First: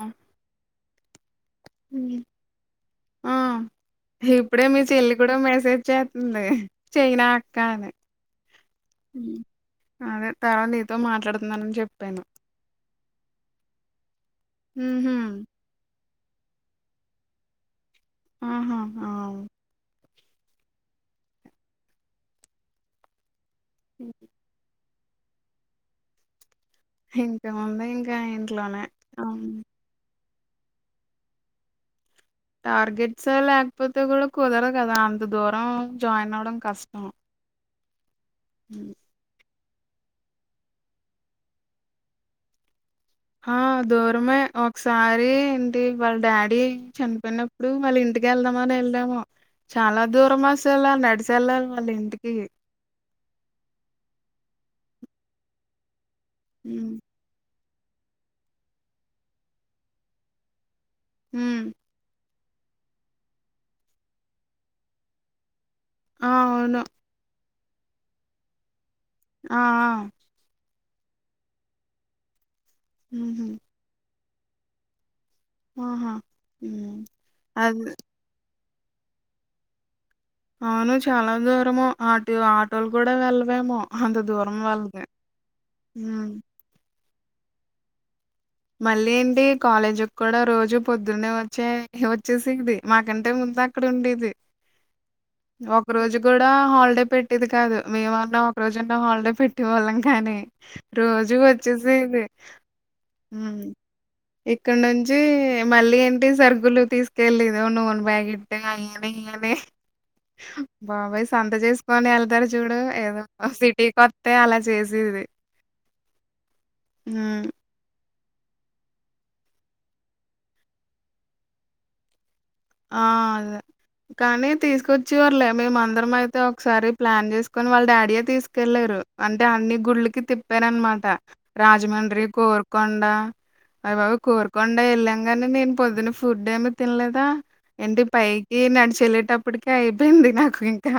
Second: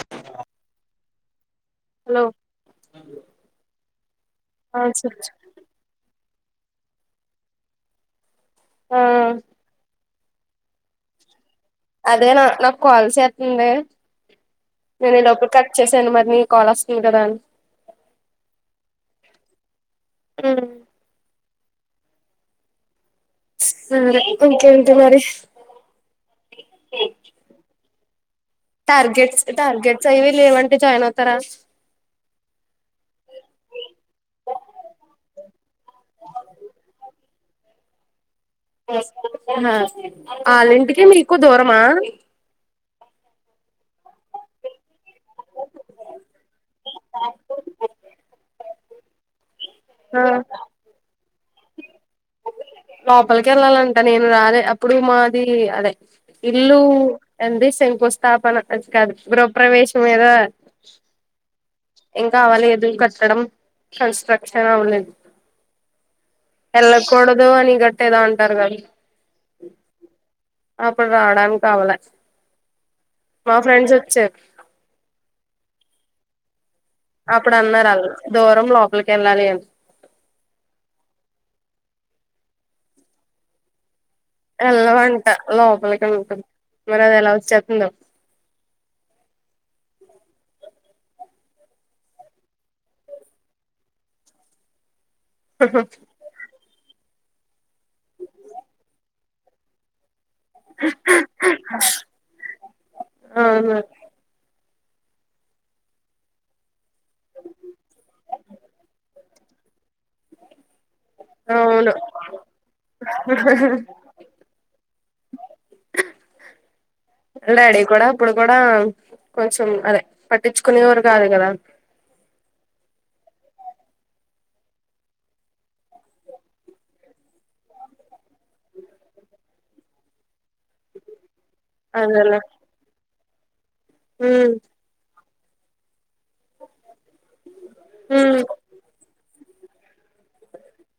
ఆ హలో [unintelligible] ఆ ఇప్పుడే మీ ఆ చెల్లి చెప్ కూడా మెసేజ్ చేస్తుంది చైనా అక్క అంది ఆ హమ్ అదే తర్వాంీతో మాట్లాడుత అదే నా నాకు కాల్స్ చేతుంది ఉహు నేను ఈలోపు కట్ చేస్త నేను మరి మీ కాల్ వస్తుంది కాదండీ ఆహా అహ్ ఉమ్ సరే ఇంకేంటి మరి ఇంకా ఏముంది ండి [unintelligible] టార్గెట్స్, టార్గెట్స్ అయివి లేవండి జాయిన్ అవుతారా టార్గెట్స్ లేకపోతే కూడా కుదరు కదా అంత దూరం జాయిన్ అవడం కష్టం అఓ [unintelligible] వాళ్ళింటికి, మీకు దూరమా ఆ దూరమే ఒకసారి ఏంటి వాళ్ళ డాడీ చనిపోయినప్పుడు మళ్ళ ఇంటికి వెళ్దాం అని వెళ్ళాము చాలా ఆ దూరం అసలా నడిచ తెల్లారి మళ్ళీ ఇంటికి లోపలికి వెళ్ళాలంట నేను రదే అప్పుడు మాది అదే ఇల్లు ఉమ్ అండి శంకుస్థాపన కాదు గృహప్రవేశం ఏదో హమ్ ఇంకా అవ్వలేదు కట్టడం కన్స్ట్రక్షన్ అవ్వలేదు ఆ అవును ఏదో అని గట్టేదో అంటారు కద్ ఆ ఆ అప్పుడు రావడానికవ్వలే ఉహు మా ఫ్రెండ్స్ వచ్చా [inaudible] ఆహా ఉమ్ అప్పుడు అన్నారు అది అళ్ళు దూరంలో పలికేల్లాలి అన్ అవును చాలా దూరము ఆటు ఆటోలు కూడా వెళ్లవేమో ఎళ్ళ వంట లోపలికే ఉమ్ ఉంటుంది మరి అది ఎలా చెప్పిందో మళ్ళీ ఏంటి కాలేజ్కి కూడా రోజు పొద్దునేే వచ్చే వచ్చేసిద్ధి మాకంటే ముందక్కడ ఉండేది ఒక రోజు కూడా హాలిడే పెట్టేది కాదు మేమన్న ఒక్క రోజన్నా హాల్ డే పెట్టే వాళ్ళం కానీ రోజు వచ్చేసేది ఉమ్ అవునా ఇక్కడ నుంచి మళ్ళీ ఏంటి సరుకులు తీస్ తెలియాదు నూనె ప్యాకెట్ అయ్యని ఇయ్యని బాబోయ్ సంత అవును చేసుకొని వెళ్తారు చూడు ఏదో సిటీకి వస్తే అలా చేసేది హు ఇప్పుడు కూడా కొంచెం అదే పట్టించుకునేవరు కాదు కదా ఆ అదే కానీ తీసుకొచ్చివర్లే మేమందరం అయితే ఒకసారి ప్లాన్ చేసుకొని వాళ్ళ డాడీయే తీసుకెళ్ళరు అంటే అన్ని గుళ్ళకి తిప్పారన్నమాట రాజమండ్రి అదేలే కోర్కొండ అవివవ్ ఉమ్ కోర్కకోండే ఎల్ కాని నేను పొద్దున ఫుడ్ ఏమి తినలేదా ఎంటి ఉమ్ పైకి నడిచెెళ్ళే టప్ ఇప్పటికే అయిపోయింది నాకు ఇంకా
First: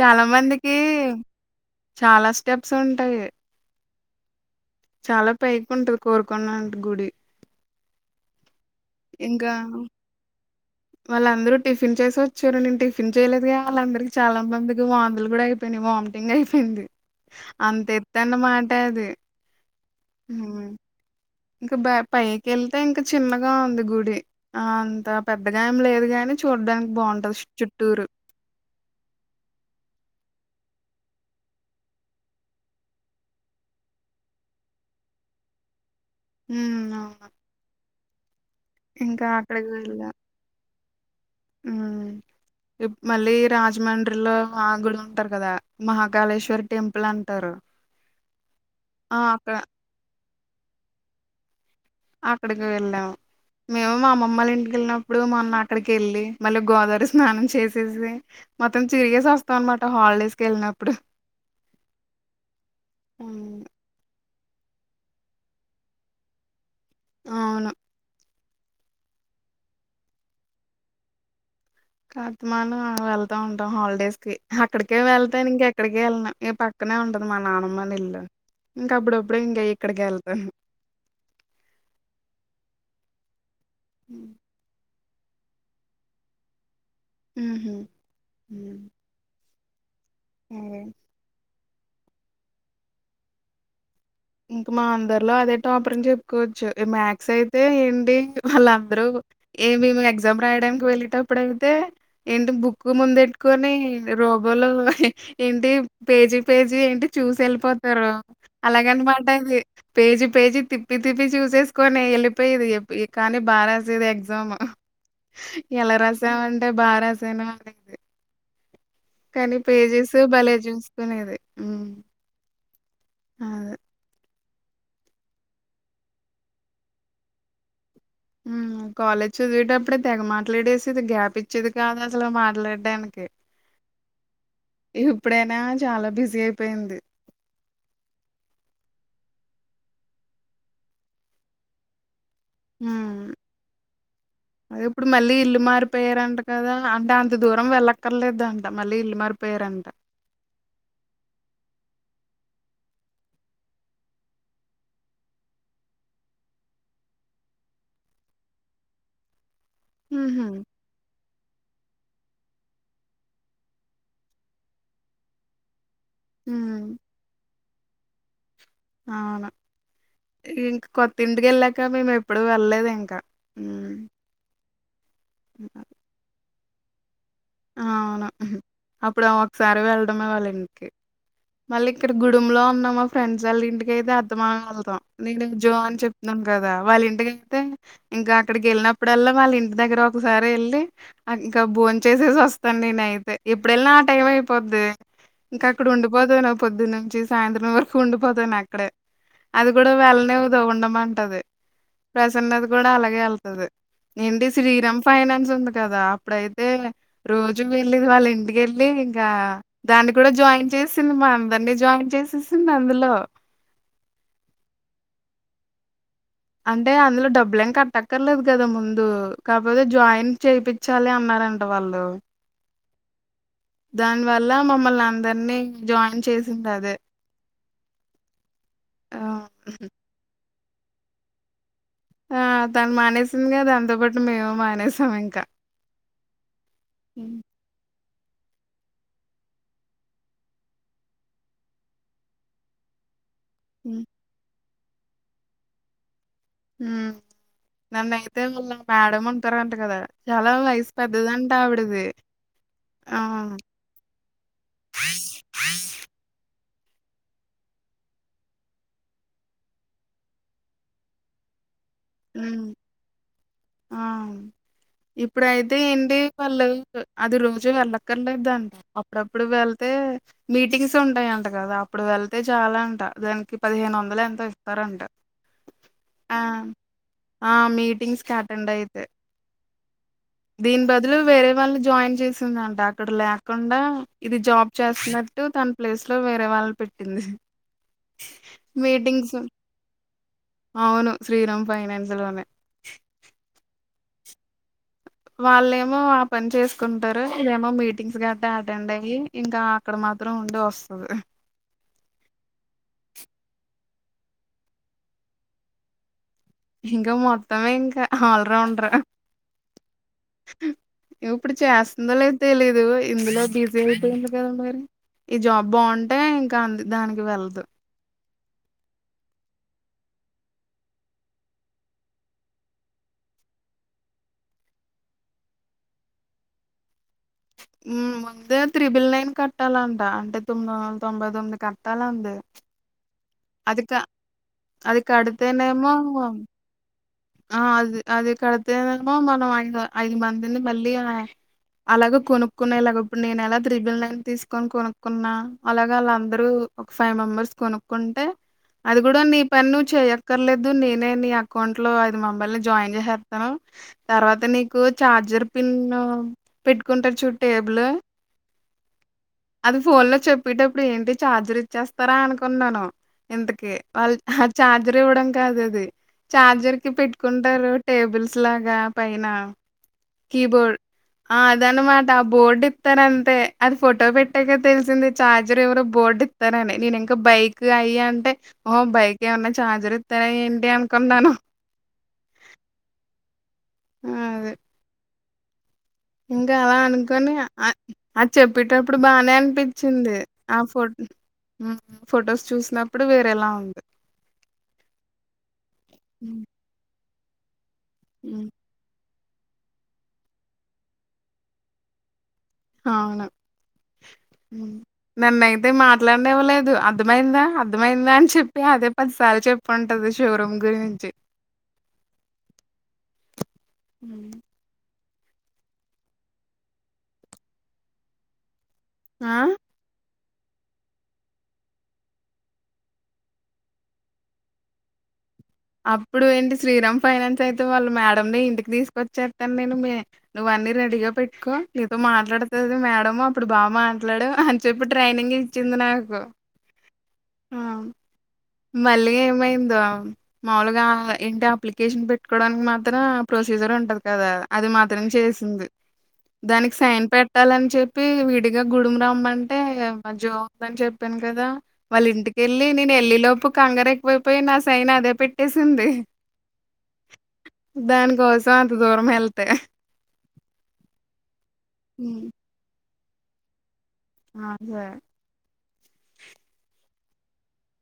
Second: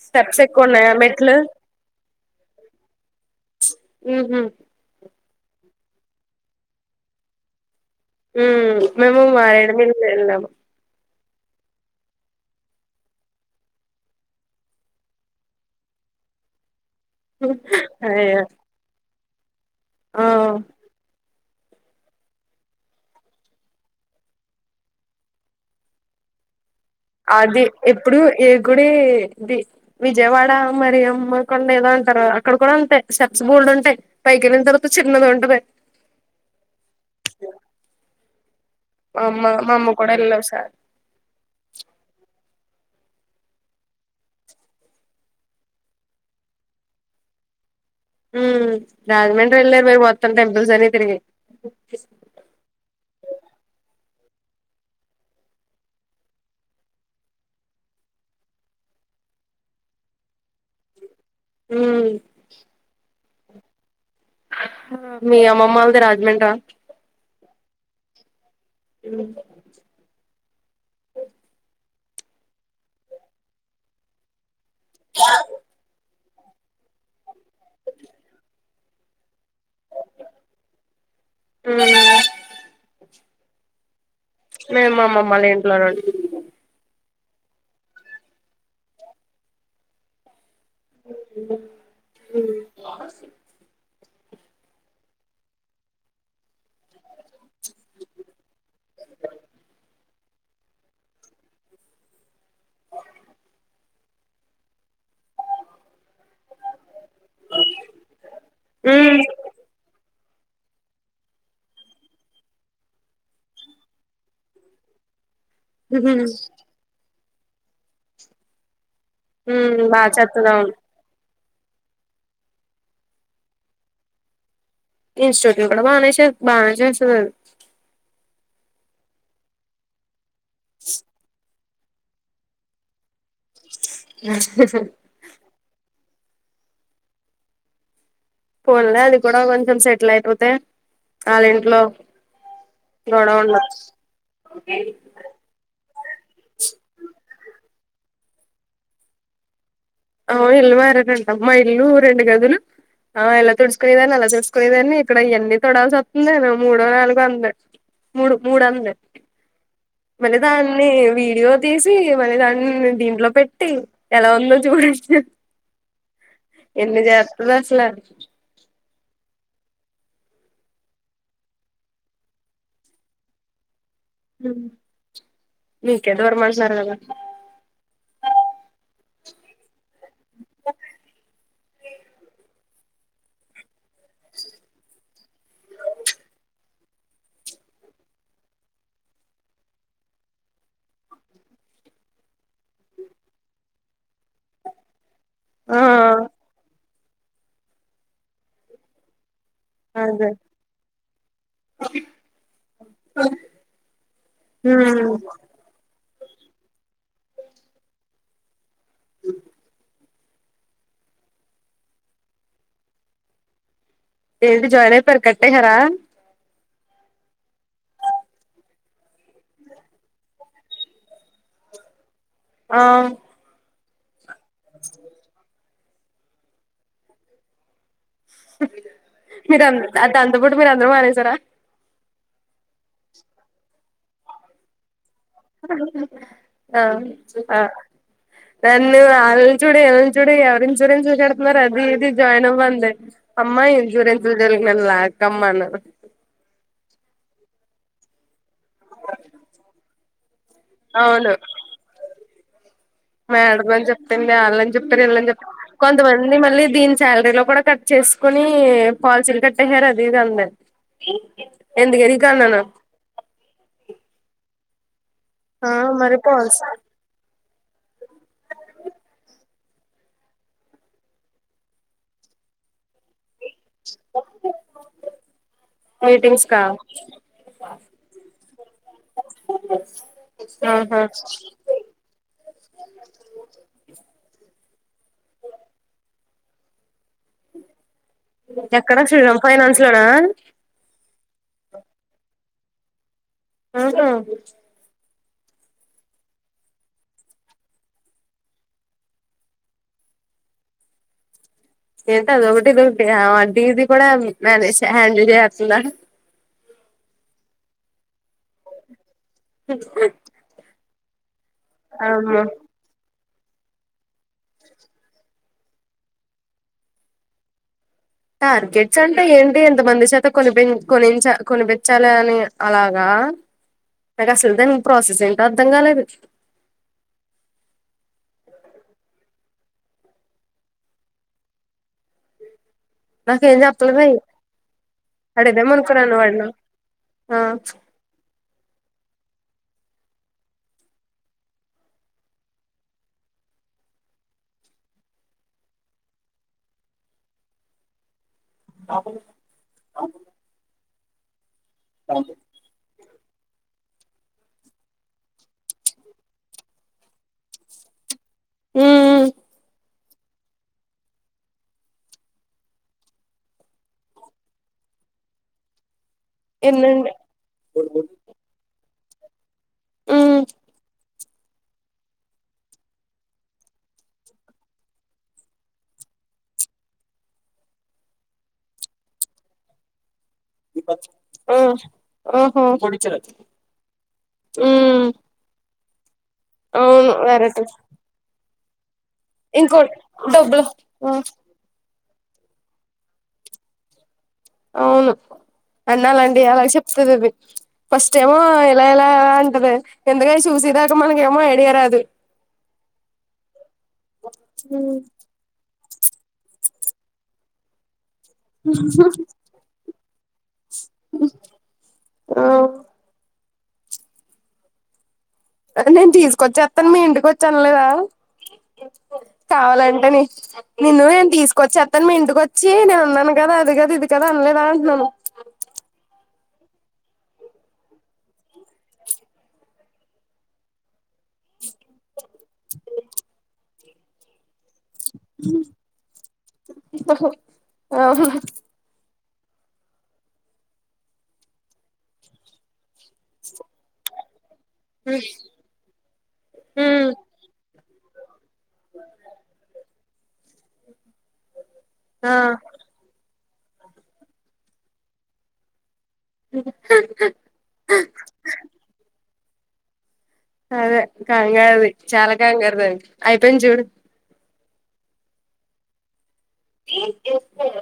చాలా స్టెప్స్ ఎక్కువ మందికి ఉన్నాయా మెట్లు చాలా స్టెప్స్ ఉంటాయి ఉమ్ హు చాలా పైకి ఉంటుది కోరుకున్నంటి గుడి మేము మారేడ్ ఇంకా మిల్ వెళ్ళాం వాళ్ళందరూ టిఫిన్ చేసి వచ్చారు నేను టిఫిన్ చేయలేదుగా వాళ్ళందరికి చాలా మందికి వాంతులు కూడా అయిపోనయి వామిటింగ్ అయిపోయింది అంత ఎత్తు అయ్యో అన్నామాట అది ఆ హ్ ఇంకా పైకెళ్తే ఇంకా చిన్నగా ఉంది గుడి అంత పెద్దగా ఏమి లేదు గానీ చూడ్డా అది ఎప్పుడు ఏ గుడి వి విజయవాడ మరి అమ్మ కొండ ఏదో అంటారు అక్కడ కూడా ఉంటాయి స్టెప్స్ బోల్డ్ ఉంటాయి పైకేళ్ళిన తర్వాత చిన్నది ఉంటది ఉ అవును మా ఇంకా అమ్మ అక్కడికి మా అమ్మ వెళ్ళాం. కూడా ఎల్లోసార్ మళ్ళీ రాజమండ్రిలో మాగుడు ఉంటారు కదా మహాకాళేశ్వరి టెంపుల్ అంటారు హ్మ్ ఆ! అక్కడ రాజమండ్రి ఏల్లా మేమో త్తం టెంపుల్స్ అన్ని తీర్గేయి అక్కడికి వెళ్ళాము మేము మా అమ్మ మ్మల్ ఇంటికేళ్ళినప్పుడు మొన్న అక్కడికి ఏళ్ళి మళ్ళీ గోదావరి స్నానం చేసేసి మొత్తం చిరిగేసి వస్తాం అనమాట హాలిడేస్ కేళ్ళినప్పుడు హ్మ్ ఉహ్ మీ అమ్మమ్మోలది రాజమండ్రా అవును హ్మ్ కార్తమాన్ వెళ్తా ఉంటాం హాలిడేస్ కి అక్కడికే వెళ్తాను ఇంకెక్కడికి ఎల్లనూ ఈ పక్కనే ఉంటది మా నానమ్మల్లా ఇల్లు ఇంక అప్పుడు అప్పుడు ఇంకా ఇక్కడికేళ్తాను మేము మా అమ్మమొల్ల ఇంట్లో నుం ఉహు సరే ఇంకా మా అందరిలో అదే టాపర్ అని చెప్పుకోవచ్చు మ్యాథ్స్ అయితే ఏంటి వాళ్ళందరూ ఏమి ఎగ్జామ్ రాయడానికి వెళ్ళేటప్పుడు అయితే ఏంటి బుక్ ముందెట్టుకొని రోబోలో ఏంటి పేజీ పేజీ ఏంటి చూసి ఎల్లిపోతున్నారు అలాగని ఉమ్ టది పేజీ పేజీ తిప్పి తిప్పి చూసేసుకోని వెళ్ళిపోయేది కాని బారాసేది ఎగ్జామ్ ఎలా ఉమ్ రసావంటే బా రాస్ సాను అనేది కానీ ఉమ్ బాగా పేజెస్ చేత్తది భలే అవును చూసుకునేది ఆ ఆ ఇన్స్టిట్యూట్ కూడా కూడా బాగా బాగా చసదు కాలేజ్ చదివిటప్పుడే తెగమా లేడేసి గ్యాప్ మచ్చిది కాదు అసలు మాట్లాడడానికి ఇప్పుడేనా చాలా బిజీ అయిపోయింది అది కూడా కొంచెం సెటిల్ అయిపోతే వాళ్ళ ఇంట్లో గొడవ ఉండదు అదే ఇప్పుడు మళ్ళీ ఇల్లు మారిపోయారంట కదా అంటే అంత దూరం వెళ్ళ అక్కర్లేదంట మళ్ళీ ఇల్లు మారిపోయారంట ఆ ఇల్లు మారారంట మా ఇల్లు రెండు గదులు ఆ ఇలా తుడుచుకునేదాన్ని అలా తుడుసుకునేదాన్ని ఇక్కడ ఎన్ని తొడాల్సి వస్తుంద మూడో నాలుగో అంద మూడు మూడు అంద మళ్రి ఉహు దాన్ని వీడియో తీసి మళ్ దాన్ని దీంట్లో పెట్టి ఎలా ఉందో చూడం ఉమ్ ఎన్ని చేత్త లా అవునా ఇంకా కొతింటికి వెళ్ళాక మేము ఎప్పుడు వెళ్లేదు ఇంకా మీకేదవర మ కదా అవును అప్పుడు ఒకసారి వెళ్ వాళ్ళ ఇంటికి మళ్ళీ ఇక్కడ గుడు లో ఉన్నా మా ఫ్రెండ్స్ వాళ్ళ ఇంటిక ఐతే అర్థమ వెళ్తాం నేను జో అని చెప్తున్నాను కదా వాళ్ళ ఇంటిక అైతే ఇంకా అక్కడికి వెళ్ళినప్పుడల్లా వాళ్ళ ఇంటి దగ్గర ఒకసారి వెళ్ళి ఇంకా భోన్ చేసేసి వస్తాను నేన అయితే ఎప్పుడుళ్ళినా ఆ టైం అయిపోద్ది ఇంకా ఆ అక్కడ ఉండడు పొద్దు నుంచి సాయంత్రం వరకు ఉండిపోతాను అక్కడే అది కూడా అదే వెళ్ళనివదు ఉందమంతడి ప్రసన్న ది కూడా అలాగే వెళ్తది ఏంటి శ్రీరామ్ ఫైనాన్స్ ఉంది కదా ఇప్పుడైతే రోజుకి వెళ్ళేది వాళ్ళ ఇంటికిళ్ళ లేదు ఇంకా దానికి ఇ కూడ జాయింట్ చేసింది మా అందరినీ జాయిన్ చేసేసింది అందులో ఏది జాయిన్ అయిపోయా కట్టిసర అంటే అందులో డబ్బులు ఏం కట్టక్కర్లేదు కదా ముందు కాకపోతే జాయిన్ చేపించాలి అన్నారంట వాళ్ళు ఆ దా వల్ల మమ్మల్ని అందరినీ జాయిన్ చేసింది అది మీరు అది అంత ఇపుడు మీరు అందరు మారసారా ఆ తాను మానేసిందిగా దానితో పాటు మేము మానేసాం ఇంకా ఆ హ్మ్. ఆ దాన్ని వాళ్ళని చూడు ఎళ్ని చూడు ఎవరి ఇన్సూరెన్స్ చెడుతున్నారు అది ఇది జాయిన్ అవ్వంది అమ్మాయి ఇ హ్మ్. జూర ఎంత [unintelligible] నల్ల కమ్మన నన్నయితే మళ్ళ మేడం ఉంటారంట కదా చాలా వయసు పెద్దదాంటా ఆవిడదు మేడద అని చెప్తంది వాళ్ళని చెప్తను వెళ్ళని చెప్త కొంతమంది మళ్ళీ దీని శాలరీలో కూడా కట్ చేసుకుని పాలసీలు కట్టేయారు అది ఇది అందండి ఎందుకది కన్న హ్మ్. ఆ! ఇప్పుడైతే ఏంటి వాళ్ళు అది రోజు రజ వెళ్ళక్కర్లేదుంట అప్పుడప్పుడు వెళ్తే మీటింగ్స్ ఉంటాయంట కదా అప్పుడు వెళ్తే చాలా అంట దానికి పదిహేను వందలు ఎంతో ఇస్తారంట ఆ మీటింగ్స్ కా ఆ మీటింగ్స్ క అటెండ్ అయితే దీని ఆహా బదులు వేరే వాళ్ళు జాయిన్ చేసిందంట అక్కడ లేకుండా ఇది జాబ్ చేస్తునట్టు తన ప్లేస్ లో వేరే వాళ్ళు పెట్టింది ఎక్కడ మీటింగ్స్ శ్రీరామ్ ఫైనాన్స్ లోనా అవును శ్రీరామ్ ఫైనాన్స్ లోనే ఆహా వాళ్ళేమో ఆ పని చేసుకుంటారు ఇదేమో మీటింగ్స్ గట్ట అటెండ్ అయి ఇంకా అక్కడ మాత్రం ఉండి వస్తుది ఎంతద ఒకటిది ఒకటి వడ ఇది కూడా మనేజ హ్యాండిల్ చేస్తుంద ఇంకా మొత్తమే ఇంకా ఆల్రౌండర్ ఉ ఇప్పుడు చేస్తుందో లే తెలీదు ఇందులో డిజీఐ ఎ మరి ఈ జాబ్ బాగుంటే ఇంకా అంది దానికి వెళ్ళదు టార్గెట్స్ అంటే ఏంటి ఎంతమంది చేత కొనిప కొని కొనిపించాలి అని అలాగా నాకు అసలు దానికి ప్రాసెస్ ఏంటో అర్థం కాలేదు ఉమ్ ముందే త్రిబుల్ నైన్ కట్టాలంట అంటే తొమ్మిది వందల తొంభై తొమ్మిది కట్టాలంది నాకేం అది క చెప్పలేదుయి అది అడిదే కడితేనేమో మునుకురాను వాడిన ఆ అదే అదే కడ మో మనం ఐదు ఐదు మందిని మళ్ళీ అలాగ కొనుక్కున్నా ఇలాగ ఇప్పుడు నేను ఎలా త్రిబిల్ నైన్ తీసుకొని కొనుక్కున్నా అలాగ వాళ్ళందరూ ఒక ఫైవ్ మెంబర్స్ కొనుక్కుంటే అది కూడా నీ పని నువ్వు చెయక్కర్లేదు నేను నే నీ అకౌంట్ ట్లో ఇది మా బల్లి జాయిన్ చేహే ఆ తర్వాత నీకు చార్జర్ పిన్ పెట్టుకుంటారు చూడు టేబులు ఉ ఉ ఫోన్ లో చెప్పేటప్పుడు ఏంటి ఛార్జర్ ఇచ్చేస్తారా అనుకున్నాను ఇంతక వాళ్ళు ఆ ఛార్జర్ ఇవ్వడం కాదు అది ఛార్జర్ కి ఎన్నండి పెట్టుకుంటారు టేబుల్స్ లాగా పైన ఉమ్ కీబోర్ ఆ అదనమాట బోర్డు ఇత్తరంతే అది ఫోటో పెట్టాక తెలిసింది ఛార్జర్ ఎవరు బోర్డు ఇస్తారని నేను ఇంకా బైక్ అయ అంటే ఓ బైక్ ఏమన్నా ఛార్జర్ తాయి ఇంటేమ్ ఆ ఆహ పొడిచెర్రి అది ఉ ఇంగ అలా అనుకోని వెరైటీ ఆ చెప్ పిటప్ ఇప్పుడు బానే ఇంకోటి అనిపిచింది ఆ డబ్బులు ఫో ఆ ఉ ఫొటోస్ చూసినప్పుడు వేరేలా ఉంది అవును అన్నాాలండి హ్మ్. అలా చెప్తది అది ఫస్ట్ టైము హ్మ్. ఎలా ఎలా అంటది ఎందుక చూసేదాక మనకేమో ఐడియా రాదు అవునా నన్నైతే మా అట్లనే ఇవ్వలేదు అర్థమైందా అర్థమైందా అని చెప్పి అదే పదిసార్ చెప్పు అంటది షోరూమ్ గురించి ఆ ఉ నేను తీసుకొచ్చేత్తాను మీ ఇంటికి వచ్చాననలేదా ఆ? కావాలంటే నీ నేను తీసుకొచ్చేత్తాను మీ ఇంటిక వచ్చి నేను ఉన్నాను కదా అది కదా ఇది కదా అనలేదా అంటున్నాను అప్పుడు ఏంటి శ్రీరామ్ ఫైనాన్స్ అయితే వాళ్ళు మేడంని ఇంటికి తీసుకొచ్చేత్తాను నేను మీ నువ్వు అన్నీ రెడీగా పెట్ కో నీతో మాట్లాడుతది మేడమ్ అప్పుడు బాగా మా మాట్లాడు చెప్పు ట్రైనింగ్ ఇచ్చింది నాకు ఆ ఆవు మళ్ళీ ఏమైందో మాములుగా ఏంటి అప్లికేషన్ పెట్టుకోవడానికి మాత్రం ప్రొసీజర్ ఉంటది కదా అది మాత్రం చేసింది దానికి సైన్ ఉమ్ పెట్టాలని చె పి వీడి ఇక గుడుము రామ్మ అంటే అ జో అని చెప్పాను కదా వాళ్ళ ఆ ఇంటికెళ్ళి నేను వెళ్లి లో ఇప్పు కంగారు ఎక్కువైపోయి నా సైన్ అదే పెట్టేసింది దాని కోసం అంత దూరం ఎల్ తే అదే కాంగారుది చాలా కాంగారుదంది అయిపోయింది చూడు అబో ఏంచేస్తారు